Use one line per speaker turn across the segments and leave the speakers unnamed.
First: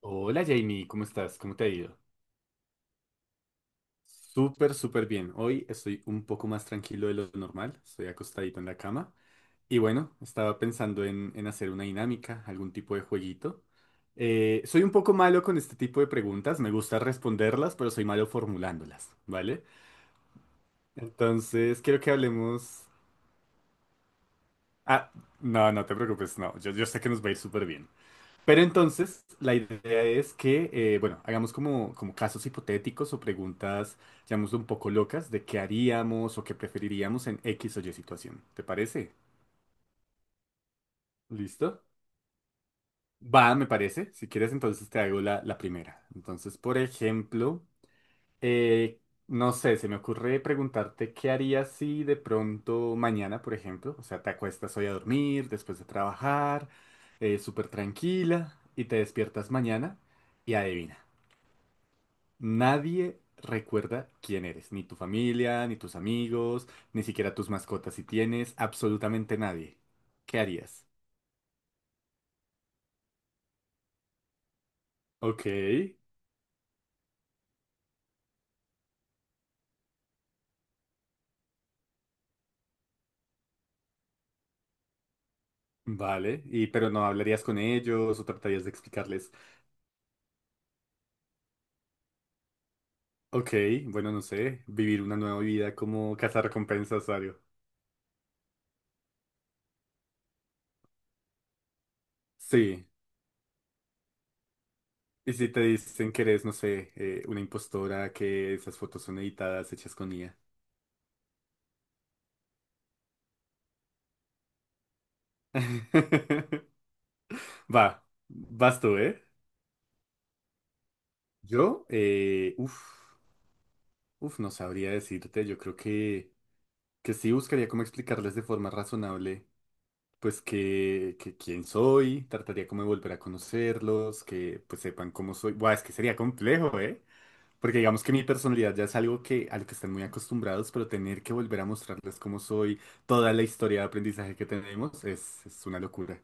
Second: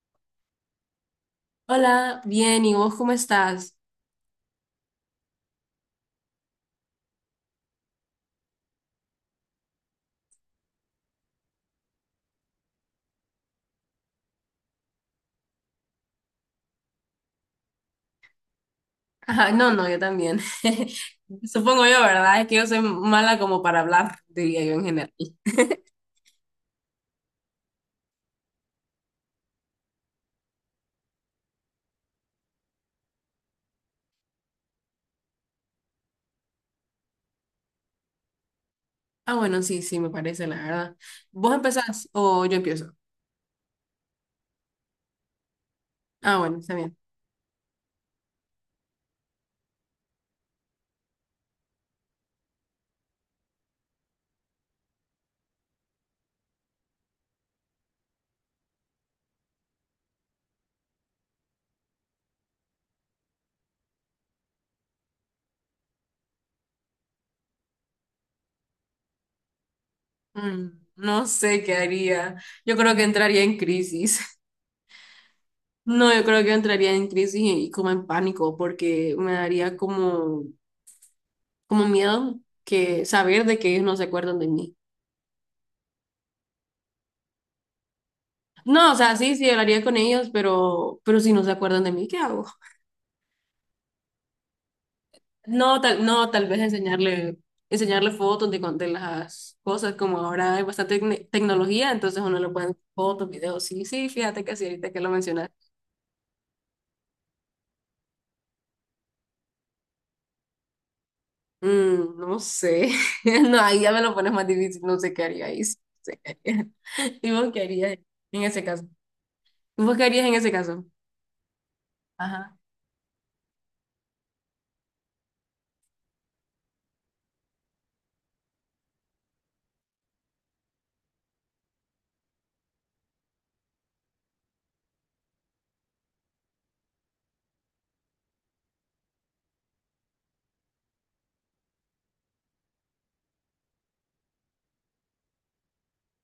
Hola Jamie, ¿cómo estás? ¿Cómo te ha ido?
Hola, bien, ¿y vos cómo estás?
Súper, súper bien. Hoy estoy un poco más tranquilo de lo normal. Estoy acostadito en la cama. Y bueno, estaba pensando en hacer una dinámica, algún tipo de jueguito. Soy un poco malo con este tipo de preguntas. Me gusta responderlas, pero soy malo formulándolas,
Ajá,
¿vale?
no, no, yo también.
Entonces,
Supongo
quiero
yo,
que
¿verdad? Es que yo soy
hablemos...
mala como para hablar, diría yo en
Ah,
general.
no, no te preocupes, no. Yo sé que nos va a ir súper bien. Pero entonces la idea es que, bueno, hagamos como casos hipotéticos o preguntas, digamos, un poco locas de qué haríamos o qué preferiríamos en X o Y situación. ¿Te parece?
Ah, bueno, sí, sí, me parece, la verdad. ¿Vos
¿Listo?
empezás o yo empiezo?
Va, me parece. Si quieres, entonces te hago la primera.
Ah,
Entonces,
bueno, está
por
bien.
ejemplo, eh, no sé, se me ocurre preguntarte qué harías si de pronto mañana, por ejemplo, o sea, te acuestas hoy a dormir después de trabajar, súper tranquila, y te despiertas mañana y adivina. Nadie recuerda quién eres, ni tu familia, ni tus amigos, ni siquiera tus mascotas si tienes, absolutamente nadie. ¿Qué
Mm,
harías?
no sé qué haría. Yo creo que entraría en crisis.
Ok,
No, yo creo que entraría en crisis y como en pánico, porque me daría como miedo que saber de que ellos no se acuerdan de mí.
vale, y pero no hablarías con ellos o tratarías de
No, o sea,
explicarles,
sí, sí, hablaría con ellos, pero si no se acuerdan de mí, ¿qué hago?
ok, bueno, no sé, vivir una nueva vida
No,
como
tal vez
recompensas,
enseñarle
Ario.
enseñarle fotos de las cosas, como ahora hay bastante tecnología, entonces uno le puede enseñar
Sí,
fotos, videos, sí, sí, fíjate que sí, ahorita que lo
y si
mencionas.
te dicen que eres, no sé, una impostora, que esas fotos son editadas, hechas con IA.
No sé, no, ahí ya me lo pones más difícil, no sé qué haría ahí, sí, no sé qué haría. ¿Y vos qué harías
Va,
en ese
vas
caso?
tú, ¿eh?
¿Vos qué harías en ese caso?
Yo, uff. Uf, no sabría decirte, yo creo que sí buscaría como explicarles de forma razonable, pues que quién soy, trataría como de volver a conocerlos, que pues sepan cómo soy. Buah, es que sería complejo, ¿eh? Porque digamos que mi personalidad ya es algo que, a lo que están muy acostumbrados, pero tener que volver a mostrarles cómo soy, toda la historia de aprendizaje que tenemos, es una locura.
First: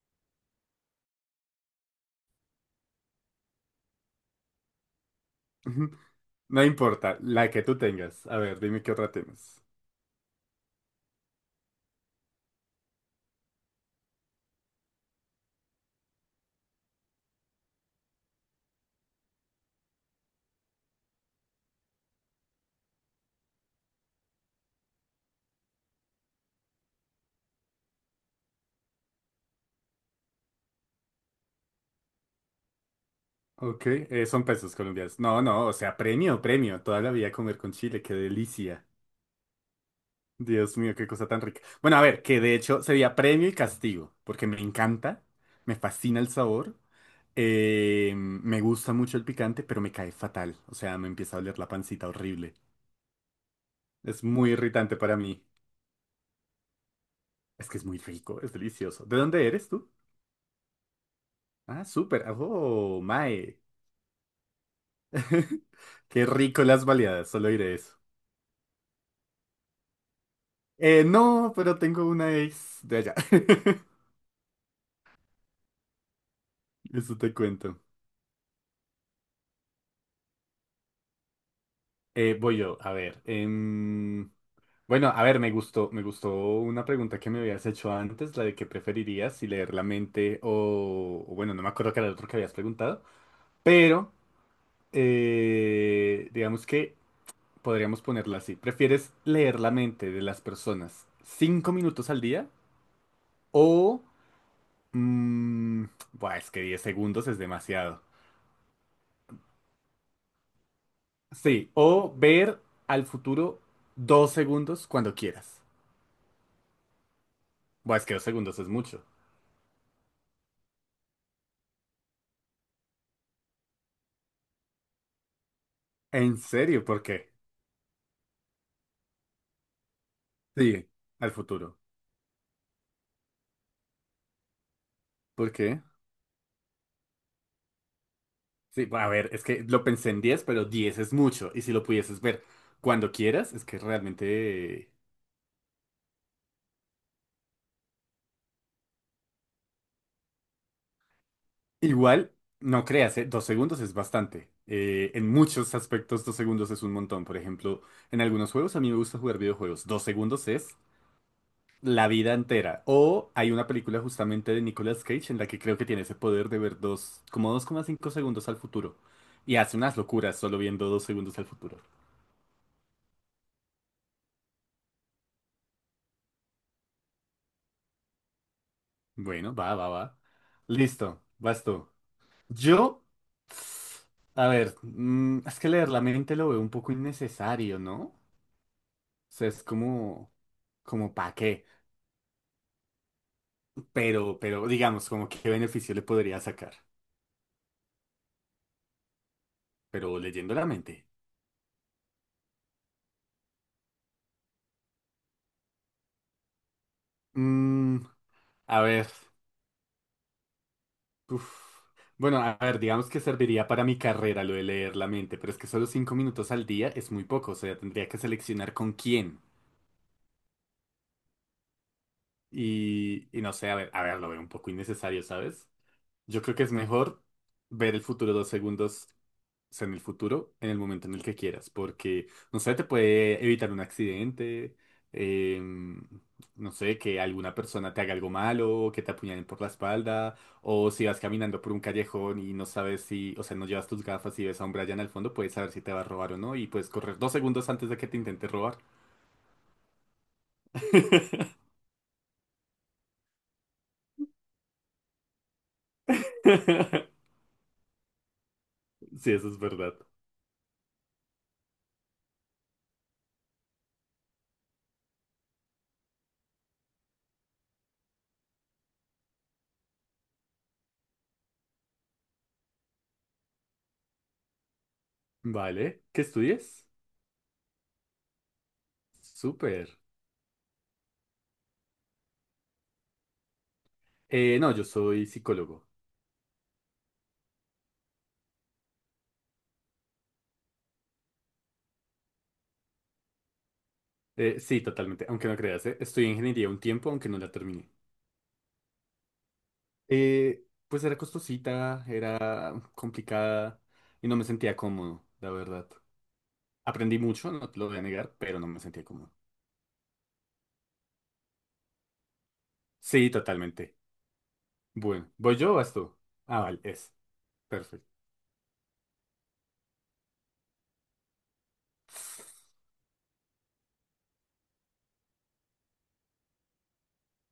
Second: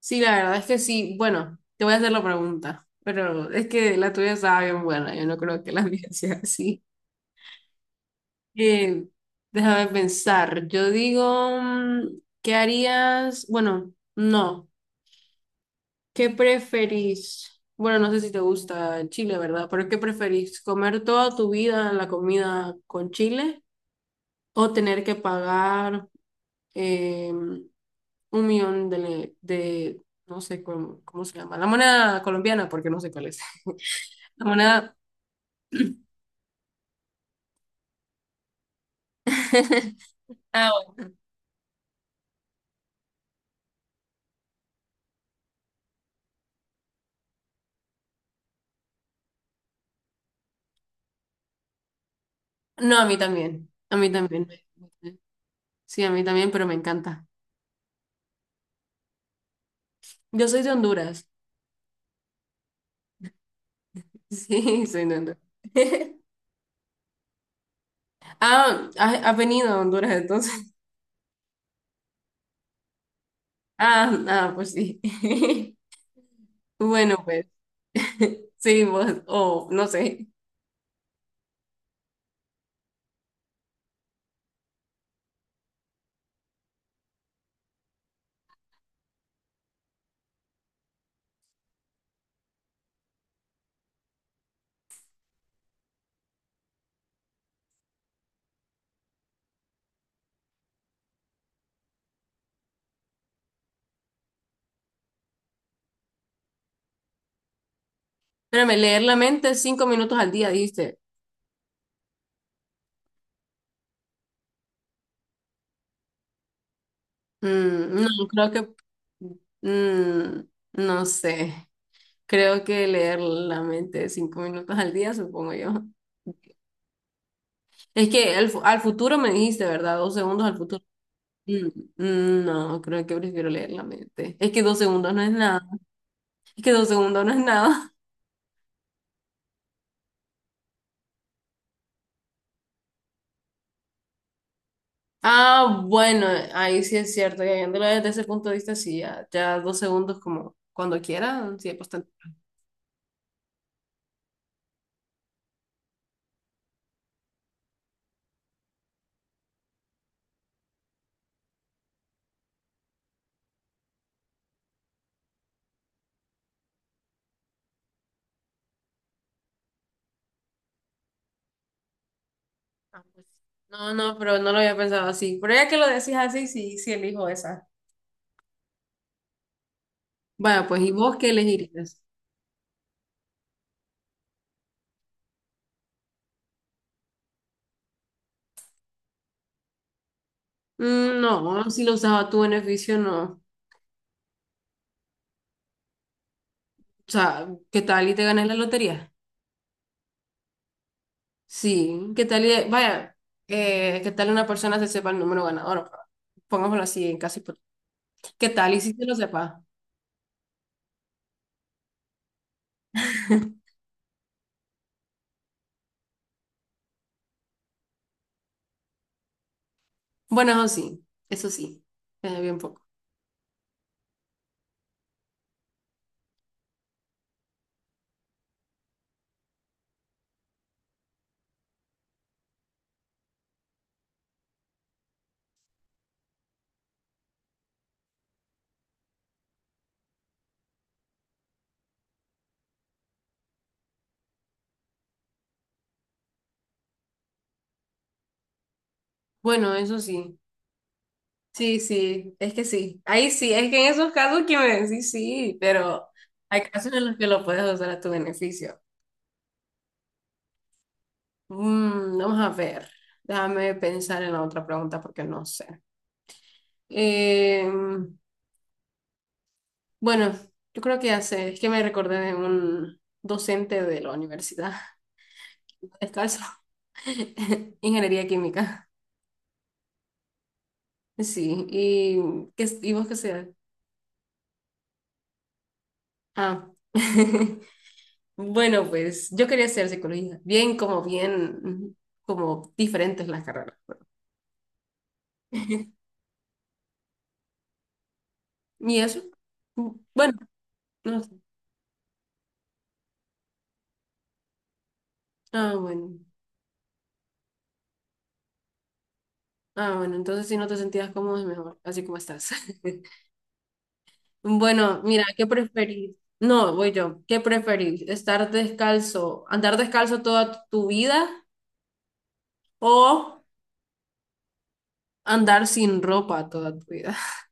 Sí, la verdad es que sí. Bueno, te voy a hacer la pregunta, pero es que la tuya estaba bien buena. Yo no creo que la mía sea
No
así.
importa, la que tú tengas. A ver, dime qué
Eh,
otra temas.
Déjame pensar. Yo digo, ¿qué harías? Bueno, no. ¿Qué preferís? Bueno, no sé si te gusta Chile, ¿verdad? Pero ¿qué preferís? ¿Comer toda tu vida la comida con Chile o tener que pagar 1 millón de no sé cómo se llama, la moneda colombiana, porque no sé cuál es?
Ok, son pesos
Una...
colombianos. No, no, o sea, premio, premio. Toda la vida comer con chile, qué delicia.
Ah,
Dios mío, qué
bueno.
cosa tan rica. Bueno, a ver, que de hecho sería premio y castigo, porque me encanta, me fascina el sabor, me gusta mucho el picante, pero me cae fatal. O sea, me empieza a oler la pancita horrible.
No, a mí también. A mí
Es
también.
muy irritante para mí.
Sí, a mí también, pero me encanta.
Es que es muy rico, es delicioso. ¿De dónde eres tú?
Yo soy de Honduras.
Ah, súper. Oh, mae.
Sí, soy de Honduras.
Qué rico las baleadas, solo diré eso.
Ah, has venido a Honduras entonces.
No, pero tengo una ex de allá.
Ah, ah, pues sí. Bueno,
Eso te
pues.
cuento.
Sí, vos, o no sé.
Voy yo, a ver. Bueno, a ver, me gustó una pregunta que me habías hecho antes, la de qué preferirías, si leer la mente o bueno, no me acuerdo qué era el otro que habías preguntado, pero digamos que podríamos ponerla así. ¿Prefieres leer la mente de las personas 5 minutos al día o mm, buah, es que 10 segundos es demasiado?
Espérame, leer la mente 5 minutos al día, dijiste.
Sí, o ver al futuro 2 segundos cuando quieras.
Mm,
Buah, es
no,
que dos
creo
segundos
que.
es mucho.
mm, no sé. Creo que leer la mente cinco minutos al día, supongo yo.
¿En serio? ¿Por qué?
Es que al futuro me dijiste, ¿verdad? Dos segundos al futuro.
Sí, al
Mm,
futuro.
no, creo que prefiero leer la mente. Es que 2 segundos no es
¿Por
nada.
qué?
Es que dos segundos no es nada.
Sí, a ver, es que lo pensé en 10, pero 10 es mucho. Y si lo pudieses ver cuando quieras, es que realmente...
Ah, bueno, ahí sí es cierto. Y viéndolo desde ese punto de vista, sí, ya, ya 2 segundos como cuando quiera, sí es bastante.
Igual, no creas, ¿eh? 2 segundos es bastante. En muchos aspectos, 2 segundos es un montón. Por ejemplo, en algunos juegos, a mí me gusta jugar videojuegos. 2 segundos es la vida entera. O hay una película justamente de Nicolas Cage en la que creo que tiene ese poder de ver como 2,5 segundos al futuro. Y hace unas locuras solo viendo 2 segundos al futuro.
Ah, pues. No, no, pero no lo había pensado así. Pero ya que lo decís así, sí, sí elijo esa.
Bueno, va, va, va.
Vaya, pues, ¿y vos
Listo,
qué
vas tú.
elegirías?
Yo, a ver, es que leer la mente lo veo un poco innecesario, ¿no? O sea, es como
Mm,
¿para qué?
no, si lo usas a tu beneficio, no.
Digamos, como qué beneficio le podría sacar.
O sea, ¿qué tal y te ganas la lotería?
Pero leyendo la mente.
Sí, ¿qué tal? Vaya, ¿qué tal una persona se sepa el número ganador? Pongámoslo así en caso hipotético.
Mm,
¿Qué tal? Y
a
si se
ver.
lo sepa.
Uf. Bueno, a ver, digamos que serviría para mi carrera lo de leer la mente, pero es que solo 5 minutos al día es muy poco, o sea, tendría que seleccionar con quién.
Bueno, eso sí, bien poco.
Y no sé, a ver, lo veo un poco innecesario, ¿sabes? Yo creo que es mejor ver el futuro 2 segundos. O sea, en el futuro, en el momento en el que quieras, porque, no sé, te puede evitar un accidente, em, no sé, que alguna persona te haga algo malo, que te apuñalen por la espalda, o si vas caminando por un callejón y no sabes si, o sea, no llevas tus gafas y ves a un Brian al fondo, puedes saber si te va a robar o no y puedes correr 2 segundos antes de que te intente robar.
Bueno, eso sí. Sí, sí, es que sí. Ahí sí, es que en esos casos que me decís sí, pero hay casos en los que lo puedes usar a tu beneficio.
Sí, eso es verdad.
Vamos a ver, déjame pensar en la otra pregunta porque no sé. Em, Bueno, yo creo que hace, es que me recordé de un docente de la universidad,
Vale, ¿qué
descalzo,
estudias?
ingeniería química.
Súper.
Sí, y vos qué sea.
No, yo soy psicólogo.
Ah, bueno, pues yo quería hacer psicología, bien, como diferentes las carreras.
Sí, totalmente, aunque no creas, eh, Estudié ingeniería un tiempo, aunque no la terminé.
¿Y eso? Bueno,
Pues era
no sé.
costosita, era complicada y no me sentía cómodo, la
Ah,
verdad.
bueno.
Aprendí mucho, no te lo voy a negar, pero no me sentía cómodo.
Ah, bueno, entonces si no te sentías cómodo es mejor, así como estás.
Sí, totalmente.
Bueno, mira,
Bueno,
¿qué
¿voy yo o vas
preferís?
tú? Ah,
No,
vale,
voy
es.
yo. ¿Qué preferís?
Perfecto.
¿Estar descalzo, andar descalzo toda tu vida o andar sin ropa toda tu vida?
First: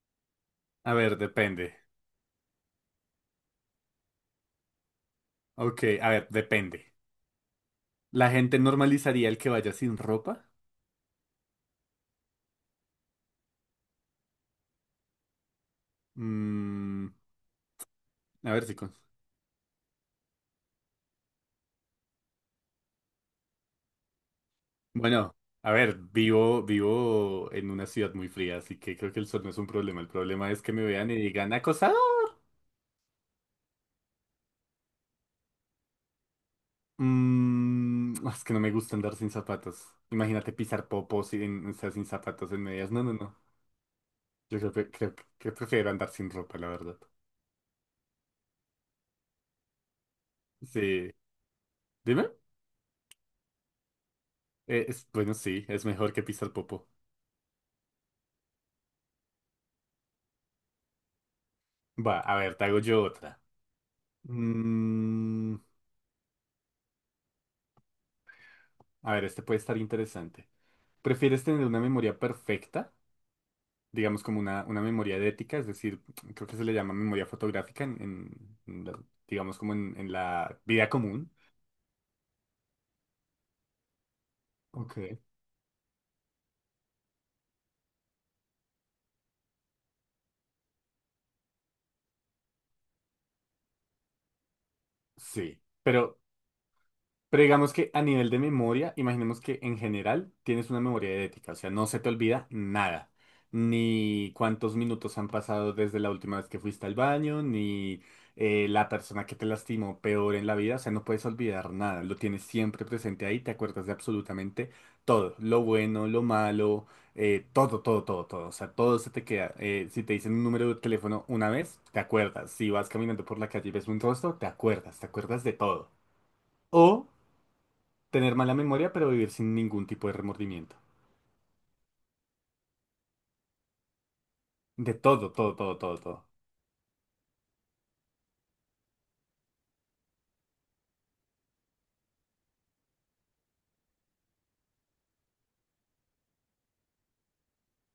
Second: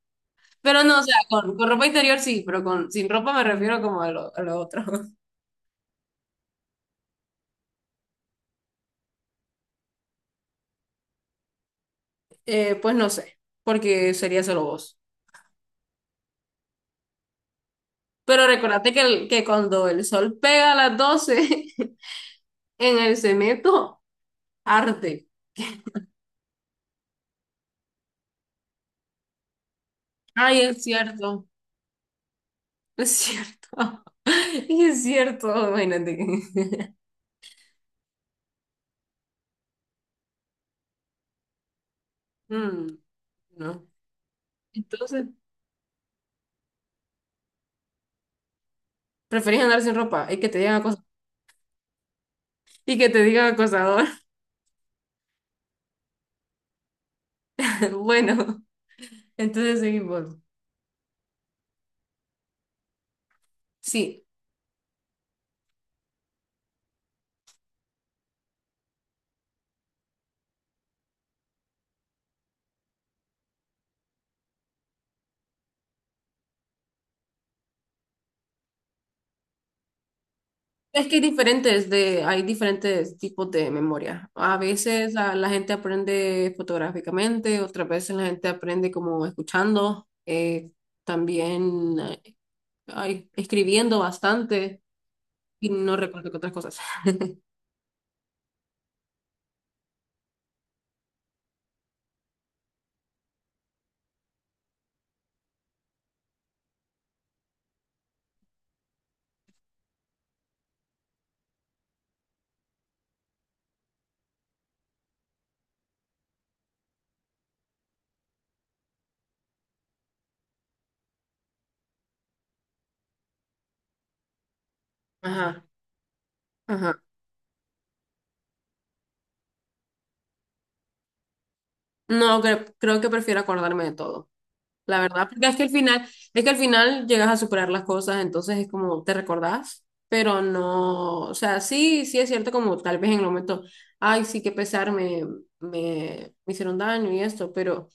Pero
A
no, o
ver,
sea, con,
depende.
con ropa interior sí, pero con sin ropa me refiero como a lo, otro.
Ok, a ver, depende. ¿La gente normalizaría el que vaya sin ropa?
Pues no sé, porque sería solo vos.
Mm,
Pero
a ver si...
recordate
con...
que cuando el sol pega a las 12 en el cemento, arde.
Bueno, a ver, vivo, vivo en una ciudad muy fría, así que creo que el sol no es un problema. El problema es
Ay,
que
es
me vean y
cierto,
digan, acosador.
es cierto. Y es cierto, imagínate.
Mm, es que no me gusta andar sin zapatos. Imagínate pisar popos sin, o sea, sin zapatos en medias.
Mm.
No, no, no.
No.
Yo creo que, creo que
Entonces,
que prefiero andar sin ropa, la verdad.
preferís andar sin ropa y que te digan acosador.
Sí. Dime.
Y que te digan acosador.
Bueno, sí, es mejor que pisar popo.
Bueno, entonces seguimos.
Va, a ver, te hago yo otra.
Sí,
Mm, a ver, este puede estar interesante. ¿Prefieres tener una memoria perfecta? Digamos, como una memoria de ética, es decir, creo que se le llama memoria fotográfica digamos, como en la vida
es que hay
común.
diferentes tipos de memoria. A veces
Ok.
la gente aprende fotográficamente, otras veces la gente aprende como escuchando, también ay, escribiendo bastante
Sí,
y no
pero,
recuerdo que otras cosas.
Digamos que a nivel de memoria, imaginemos que en general tienes una memoria ética, o sea, no se te olvida nada, ni cuántos minutos han pasado desde la última vez que fuiste al baño, ni la persona que te lastimó peor en la vida, o sea, no puedes olvidar nada, lo tienes siempre presente ahí, te acuerdas de absolutamente todo, lo bueno, lo malo, todo, todo, todo, todo, o sea, todo se te queda. Si te dicen un número de teléfono una vez, te acuerdas, si vas caminando por la calle y ves un rostro, te acuerdas de
Ajá,
todo.
ajá.
O tener mala memoria, pero vivir sin ningún tipo de remordimiento.
No, creo que prefiero acordarme de todo,
De
la verdad,
todo,
porque es
todo,
que al
todo, todo,
final,
todo.
llegas a superar las cosas, entonces es como te recordás, pero no, o sea, sí, sí es cierto como tal vez en el momento, ay, sí, que pesar, me hicieron daño y esto, pero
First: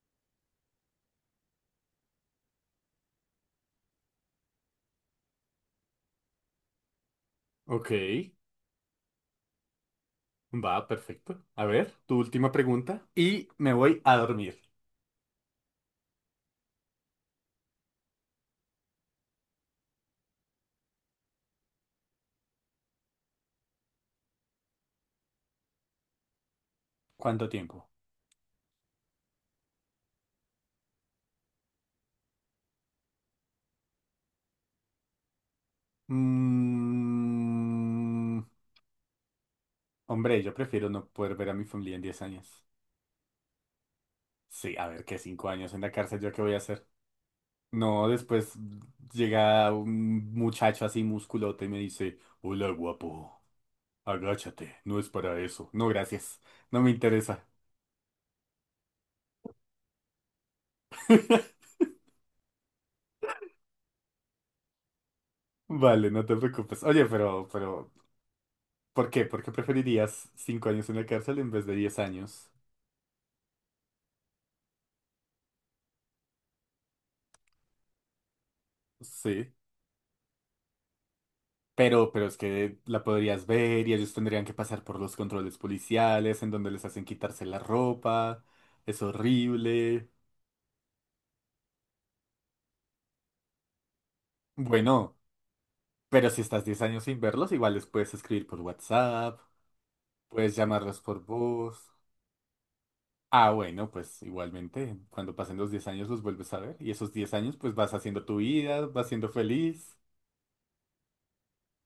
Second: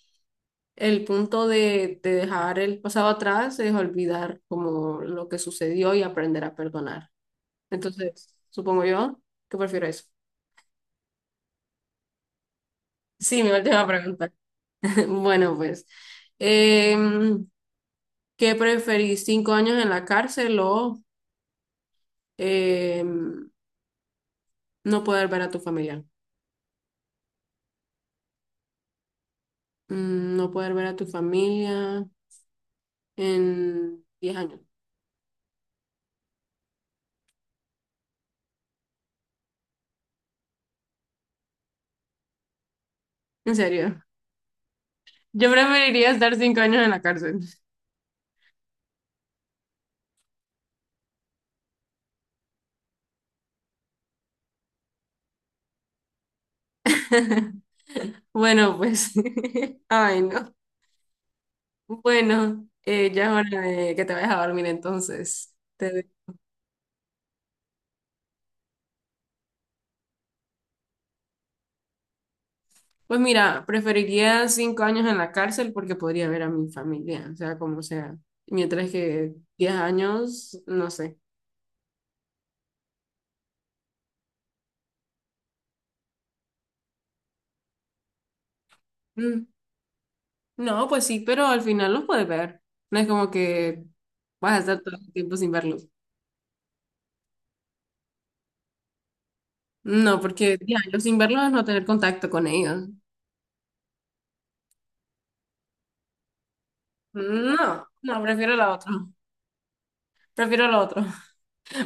el punto de dejar el pasado atrás es olvidar como lo que sucedió y aprender a perdonar.
Ok,
Entonces, supongo yo que prefiero eso.
va, perfecto. A ver, tu última pregunta.
Sí,
Y
mi
me
última
voy a
pregunta.
dormir.
Bueno, pues, em, ¿qué preferís, 5 años en la cárcel o eh, no poder ver a tu familia?
¿Cuánto tiempo?
No poder ver a tu familia en 10 años.
Mm, hombre, yo prefiero no poder ver a mi familia en 10 años.
¿En serio?
Sí, a ver, que 5
Yo
años en la
preferiría
cárcel, ¿yo
estar
qué voy a
5 años
hacer?
en la cárcel.
No, después llega un muchacho así musculote y me dice, hola guapo, agáchate, no es para eso. No, gracias, no me interesa.
Bueno, pues. Ay, no. Bueno, ya es hora de que te vayas a dormir entonces.
Vale, no te preocupes. Oye, ¿por qué? ¿Por qué preferirías 5 años en la cárcel en vez de 10 años?
Pues mira, preferiría 5 años en la cárcel porque podría ver a mi familia, o sea, como sea. Mientras que
Sí.
10 años, no sé.
Pero es que la podrías ver y ellos tendrían que pasar por los controles policiales, en donde les hacen quitarse la ropa. Es
Mm.
horrible.
No, pues sí, pero al final los puedes ver. No es como que vas a estar todo el
Bueno,
tiempo sin verlos.
pero si estás 10 años sin verlos, igual les puedes escribir por WhatsApp,
No,
puedes
porque ya, yo
llamarlos
sin
por
verlos es no tener
voz.
contacto con ellos.
Ah, bueno, pues igualmente, cuando pasen los 10 años los vuelves a ver y esos 10 años pues
No,
vas
no,
haciendo tu
prefiero la
vida,
otra.
vas siendo feliz.
Prefiero la otra.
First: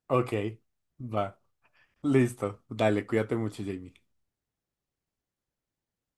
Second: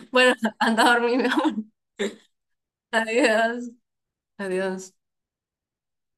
Ok,
Bueno, anda a dormir, mi
va.
amor.
Listo. Dale, cuídate mucho,
Adiós.
Jamie.
Adiós.